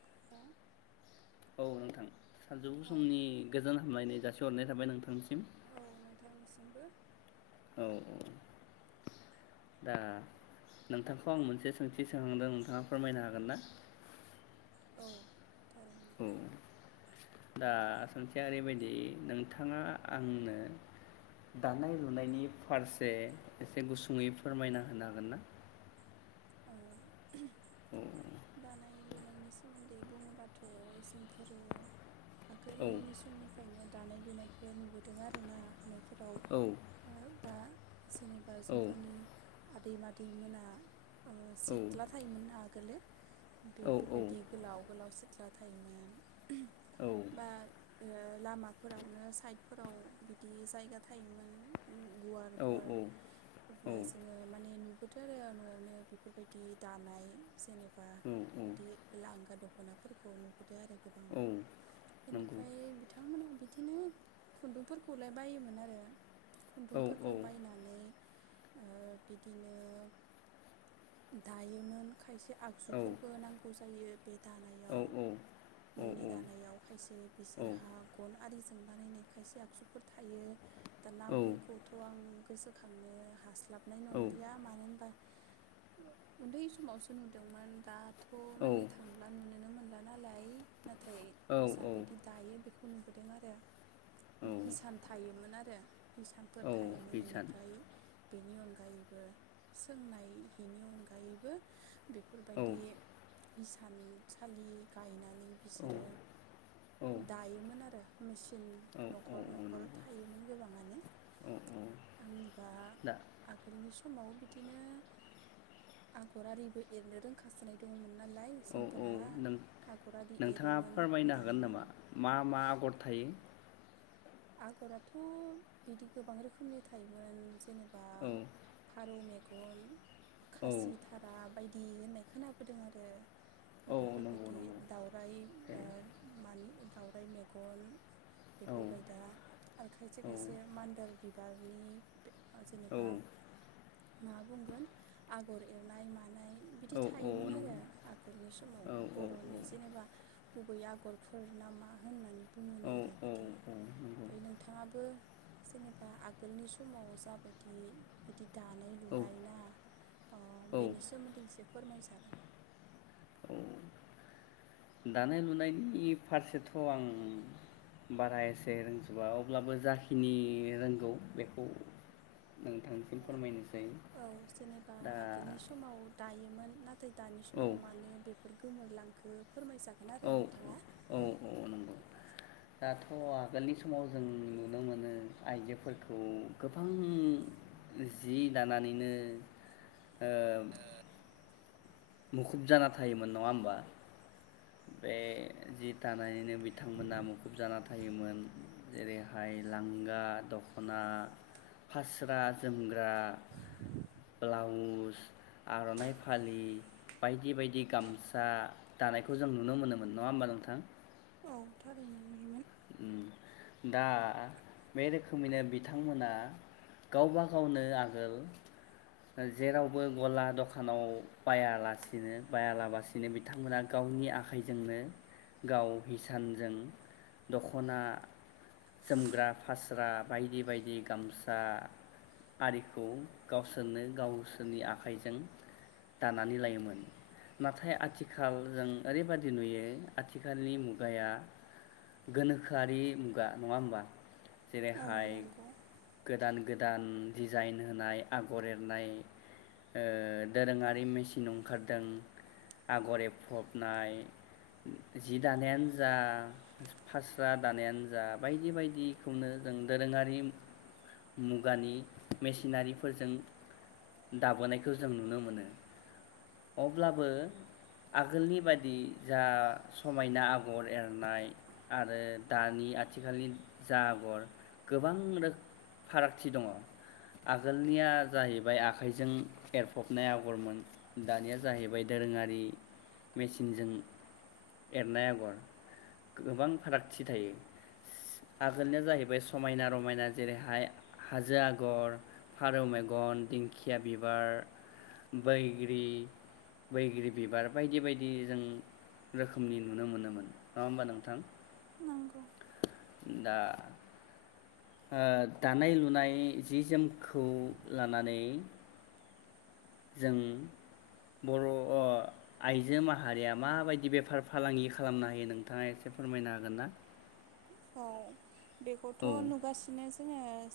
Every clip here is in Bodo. [inaudible] औ नोंथां सानजौफु औ समनि गोजोन हामलायनाय जासि हरनाय थाबाय नोंथांनि सिमबो औ औ दा नोंथांखौ आं मोनसे सोंथि सोंदों नोंथाङा फोरमायनो हागोन ना? औ थारैनो दा खोथाया ओरैबायदि नोंथाङा आंनो दानाय लुनायनि फारसे एसे गुसुङै फोरमायना होनो हागोन ना? औ [inaudible] दानाय लुनायनि सोमोन्दै बुङोबाथ' जोंफोरो औ आगोलनि समनिफ्रायनो दानाय लुनायखो नुबोदों आरो ना। न'फोराव औ ओ बा जेनेबा औ जोंफोरनि आदै मादै मोना ओ औ सिथला थायोमोन आगोलो। औ औ बेफोरबायदि गोलाव गोलाव ला थायोमोन। औ बा ओ लामाफोरावनो साइडफोराव बिदि जायगा थायोमोन। गुवार गुवार औ अब्ला जोङो माने नु [unintelligible] न'आवनो बेफोरबायदि दानाय जेने बा औ बिदि लांगा दख दखनाफोरखौ नुबोदो आरो। औ नंगौ इनिफ्राय बिथांमोना बिद दिनो खुन्दुंफोरखौलाय बायोमोन आरो। औ खुन्दुंफोरखौ बायनानै ओ बिदिनो दायोमोन खायसे औ आगजुफोरबो नांगौ जायो। बे औ दानायाव औ न' नि दानायाव खायसे औ बिसोरहा गन आरि बानायनाय खायसे आगजुफोर थायो। नामफोरखौथ आं गोसोखांनो हास्लाब नाय नंलिया मानो होनबा उन्दै समावसो नुदोंमोन दा थ औ नायनो थाङाब्ला नुनोनो मोन नाय नाथाय जाबादि दायो बेफ बे खौ नुबोदों आरो। औ हिसान थायोमोन आरो। इसानफोर औ थायोमोन बिसान बेनिफ्राय बेनि अनगायैबो सोंनाय बेनि अनगायैबो औ बेफोरबायदि हिसानसालि गायनानै मि बिसोरो औ दायोमोन आरो मेसिन औ औ न'खर न'खर नंगौ थायोमोन गोबाङानो औ आंनिबा दा आगोलनि सम समाव बिदिनो आगरारिबो एरनो रोंखासोनाय दङमोन। औ औ नों आरि नोंथाङा एरोमोन फोरमायनो हागोन दायोमोन नामा मा मा आगर थायो? आगराथ' बिदि गोबां रोखोमनि थायोमोन। जेनेबा औ फारौ मेग गल औ खासि थारा बायदि बि होननाय खोनाबोदों आरो। औ नंगौ बेफोरबायदि नंगौ औ दावराय ओ मानि दाउराइ मेगन औ बेफोर बायद आरो खायसे औ खायसे मानदोल बिबारनि औ जेनेबा मा बुंगोन आगर एरनाय मानाय बिदि थायोमोन नंगौ आरो आगोलनि समाव औ बरनि जेनेबा गुबै आगरफोर ना मा होननानै औ बुङोनो आरो औ बिदि औ नंगौ ओमफ्राय नोंथाङाबो जेनेबा आगोलनि समाव जाबायदि बिदि दानाय नंगौ लुनाय ना ओ औ बेनि सोमोन्दै एसे फोरमायजागोन औ दानाय लुनायनि फारसेथ आं बारा एसे रोंजोबा अब्लाबो जाखिनि रोंगौ बेखौ ओ औ जेनेबा दा आगोलनि समाव दायोमोन नाथाय दानि औ समाव माने बेफोर गोमोरलांखो फोरमाय जागोन आरो औ नोंथाङा औ नंगौ दाथ आगोलनि समाव जों नुनो मोनो आइजोफोरखौ गोबां जि दानानैनो ओ मुखुब जाना थायोमोन नङा होमबा बे जि दानायनिनो बिथांमोना मुखुब जाना थायोमोन जेरैहाय लांगा दखना फास्रा जोमग्रा ब्लाउस आरनाइ फालि बायदि बायदि गामसा दानायखौ जों नुनो मोनोमोन नङा होमबा नोंथां औ थारैनो लुयोमोन दा बे रोखोमैनो बिथांमोना गावबा गावनो आगोल जेरावबो गला दखानाव बायालासिनो बायालाबासिनो बिथांमोना गावनि आखाइजोंनो गाव हिसानजों दखना जोमग्रा फास्रा बायदि बायदि गामसा आरिखौ गावसोरनो गावसोरनि आखाइजों दानानै लायोमोन नाथाय आथिखाल जों ओरैबाददि नुयो आथिखालनि मुगाया गोनोखोआरि मुगा नङा होमबा औ जेरैहाय नंगौ। गोदान गोद गोदान डिजाइन होनाय आगर एरनाय ओं दोरोङारि मेसिन ओंखारदों आगर एरफबनाय जि दानायानो जा फास्रा दानायानो जा बायदि बायदिखौनो जों दोरोङारि मुगानि मेसिनारिफोरजों दाबोनायखौ जों नुनो मोनो अब्लाबो आगोलनि बादि जा समायना आगर एरनाय आरो दानि आथिखालनि जा आगर गोबां रोख फारागथि दङ आगोलनिया जाहैबाय आखाइजों एरफबनाय आगरमोन दानिया जाहैबाय दोरोङारि मेसिनजों एरनाय आगर गोबां फारागथि थायो आगोलनिया जाहैबाय समायना रमायना जेरैहाय हाजो आगर फारौ मेगन दिंखिया बिबार बैग्रि बैग्रि बिबार बायदि बायदि जों रोखोमनि नुनो मोनोमोन नङा होमबा नोंथां नंगौ दा ओ दानाय लुनाय जि जोमखौ लानानै जों बर अ आइजो माहारिया मा बायदि बेफार फालांगि खालामनो हायो नोंथाङा एसे फोरमायनो हागोन ना औ बेखौथ औ नुगासिनो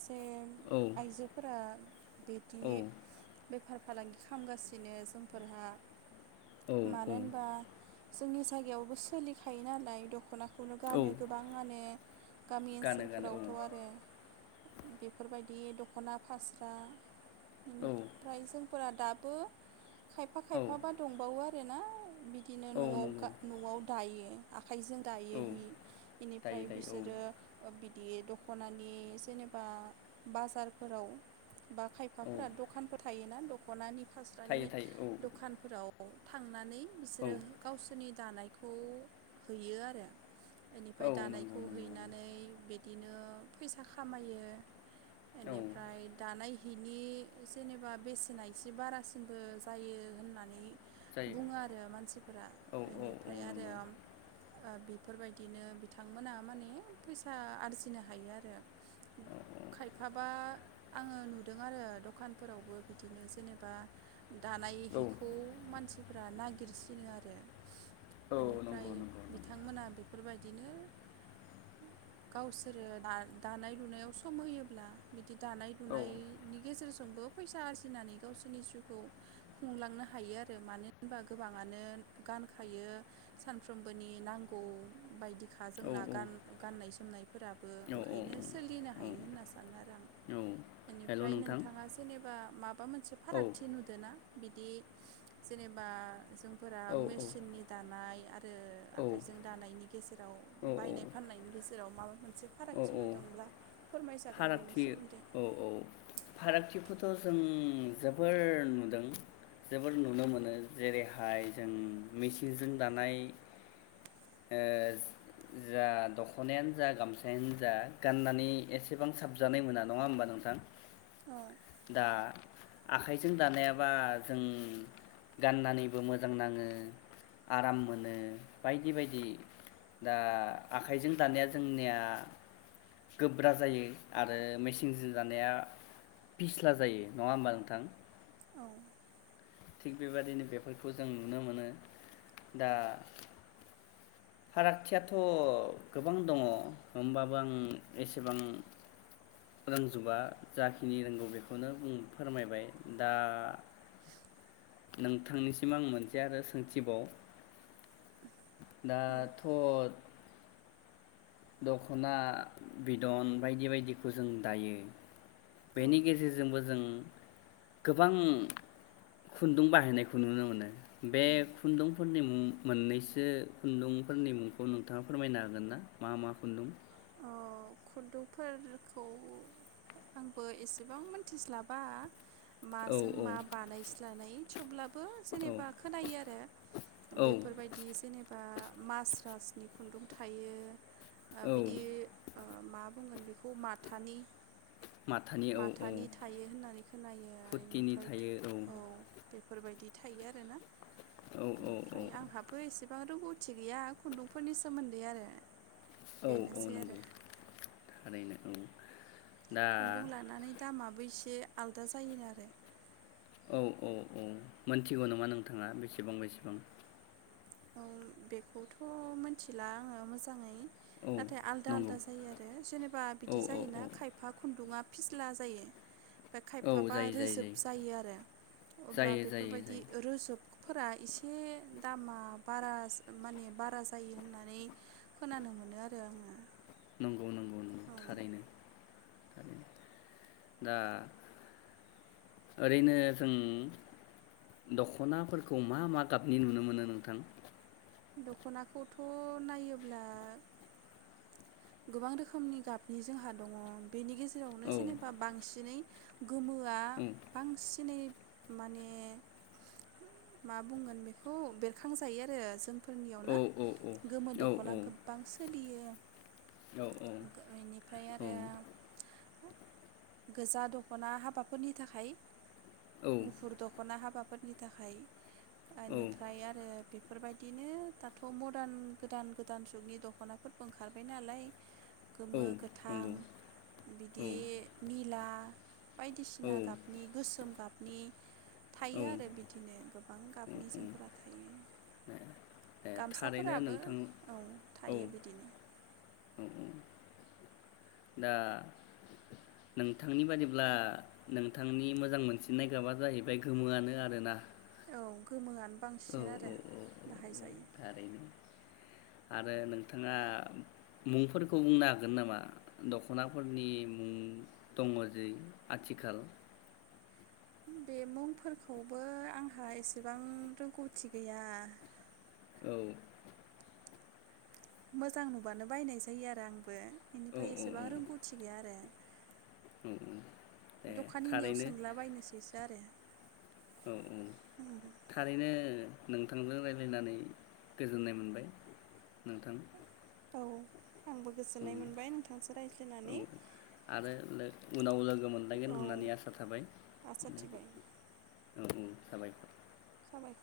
ए औ आइजोफोरा बिदि औ बेफार फालांगि खामगासिनो जोंफोरहा औ मानो होनबा औ जोंनि जायगायावबो सोलिखायो नालाय दखना खौनो गानो औ गोबां गामि गानो गानो ओनसोलफोरावथ आरो बेफोरबायदि दखना फास्रा औ ओम-फ्राय जों फोरा दाबो खायफा औ खायफाबा दंबावो आर होनाय बिद दिनो औ न'आव नंगौ गा न'आव दायो। खाइजों औ दायो हि। दायो फ्राय दायो बिसोरो औ ओ बिदि दखनानि जेनेबा बाजारफोराव बा औ खायफाफ्रा दखानबो थायोना? दखनानि थायो फास्रानि थायो औ दखानफोराव औ थांनानै औ बिसोरो गावसोरनि दानाय खौ हैयो आरो फाय औ नंगौ दानायखौ नंगौ हैनानै बिदिनो फैसा खामायो। औ एनिफ्राय दानाय हिनि जेनेबा बेसेना एसे बारासिनबो जायो होननानै जायो बुङो आरो मानसिफोरा औ औ औ एनिफ्राय आरो नंगौ ओ बेफोरबायदिनो बिथांमोना माने फैसा आरजिनो हायो आरो। औ खायफाबा आङो नुदों आरो दखानफोरावबो बिदिनो जेनेबा दानाय औ हिखौ मानसि फोरा नागिरसिनो आरो। औ ओनिफ्राय नंगौ नंगौ नंगौ बिथांमोना बेफोरबाय दिनो गावसोरो दा-दानाय लुनायाव सम होयोब्ला बि बि दानाय औ लुनायनि गेजेर जो फ्रोमबो फैसा आरजिनानै गावसोरनि जिउखौ खुंलांनो हायो आरो। मानो होनबा गोबाङानो गानखायो सानफ्रोमबोनि नांगौ बायदि खा औ जोंना औ गान-गाननाय जोमनायफोराबो औ ओंखायनो सोलिनो औ हायो होनना सानो आरो आं। औ हेल' ओनिफ्राय नोंथां नोंथाङा जेनेबा माबा मोनसे औ फारागथि नुदो ना? बिदि जेनेबा जों फोरा औ औ मेसिननि दानाय ओ औ आखाइजों दानायनि गेजेर राव बायनाय फाननायनि गेजेराव माबा मोन औ औ बेनि फारागथि सोमोन्दै औ औ फारागथि खौथ थ जों जोबोर नुदों जोबोर नुनो मोनो जेरैहाय जों मिचिनजों दानाय ओ जा दखनायानो जा गामसा यानो जा गाननानै एसेबां साबजानाय मोना नङा होमबा नोंथां औ दा आखाइजों दानायाबा जों गाननानैबो मोजां नाङो आराम मोनो बायदि बायदि दा आखाइजों दानाया जोंनिया गोब्रा जायो आरो मेसिनजों जानाया पिस्ला जायो नङा होमबा नोंथां औ थिग बेबायदिनो बेफोरखौ जों नुनो मोनो दा फारागथियाथ गोबां दङ होमबाबो आं एसेबां रोंजोबा जाखिनि रोंगौ बेखौनो बुं फोरमायबाय दा नोंथांनिसिम आं मोनसे आरो सोंथिबाव दाथ दखना बिदन बायदि बायदिखौ जों दायो औ बेनि गेजेरजोंबो जों गोबां खुन्दुं बाहायनायखौ नुनो मोनो बे खुन्दुंफोरनि मुं मोननैसो खुन्दुंफोरनि मुंखौ नोंथाङा फोरमायनो हागोन ना? मा मा खुन्दुं? अ खुन्दुंफोरखौ आंबो एसेबां मिथिस्लाबा औ माजों औ मा बानायस्लानाय थेवब्लाबो औ जेनेबा खोनायो आरो औ बेफोरबायदि जेनेबा मास्रास नि खुन्दुं थायो। ओ औ बिदि मा बुंगोन बेखौ माथानि माथानि औ औ माथानि थायो होननानै खोनायो फुथिनि इनिफ्रायथ थायो औ बेफोरबायदि थायो आरोना। औ औ औ इनिफ्राय आंहाबो एसेब बां रोंगौथि गैया खुन्दुंफोरनि सोमोन्दै आरो। औ औ बेनोसै आरो नंगौ। थारैनो औ। दा खुन्दुं लानानै दामाबो एसे आलादा जायो आरो। औ औ औ मोनथिगौ नामा नोंथाङा बेसेबां बेसेबां? औ बेखौथ मिथिला आङो मोजाङै औ नाथाय आलदा नंगौ आलदा जायो आरो जेनेबा औ बिदि औ औ जायोना खायफा खुन्दुङा फिस्ला जायो। बे खायफाबा रोजोब जायो आरो अब्ला जायो जायो बेफोरबायदि जायो रोजोबखौ फोरा एसे दामा बारा माने बारा जायो होननानै खोनानो मोनो आरो आङो। नंगौ नंगौ नंगौ औ थारैनो। दा ओरैनो जों दखनाफोरखौ मा मा गाबनि नुनो मोनो नोंथां? दखनाखौथ नायोब्ला गोबां रोखोमनि गाबनि जोंहा दङ। बेनि गेजेरावनो औ जेनेबा बांसिनै गोमोआ औ बांसिनै माने मा बुंगोन बेखौ बेरखांजायो आरो जों औ फोरनियावनो औ गोमो औ दखना गोबां सोलियो। बेनिफ्राय आरो गोजा दखना हाबाफोरनि थाखाय औ गुफुर दखना हाबाफोर नि थाखाय ओनिफाय आरो बेफोरबायदिनो दाथ मर्दान गोदान गोदान जुगनि दखनाफोरबो ओंखारबाय नालाय औ गोमो, गोथां नंगौ औ बिदि निला औ बायदिसिना गाबनि गोसोम गाबनि औ थायो आरो बिदिनो गोबां गाबनि औ जोमग्रा थायो। ए थारैनो गामसाफोराबो नोंथां औ औ थायो बिदिनो औ दा नोंथांनि बादिब्ला नोंथांनि मोजां मोनसिननाय गाबा जाहैबा य गोमोआनो आरोना औ गोमोआनो औ बांसिन औ आरो औ बाहायजायो थारैनो आरो नोंथाङा मुंफोरखौ बुंनो हागोन नामा दखनाफोरनि मुं दङ जै आथिखाल बे मुंफोरखौबो आंहा एसेबां रोंगौथि गैया औ मोजां नुबानो बायनाय जायो आरो आंबो औ बेनिफ्राय औ एसेबां औ रोंगौथि गैया आरो औ दे दखानिनियाव थारैनो सोंलाबायनोसैसो आरो औ औ थारैनो नोंथांजों रायलायनानै गोजोननाय मोनबाय नोंथां औ आंबो उम गोजोननाय मोनबाय नोंथांजों औ रायज्लायनानै आरो उनाव लोगो मोनलायगोन औ होननानै आसा थाबाय आसा थिबाय औ साबायखर साबायखर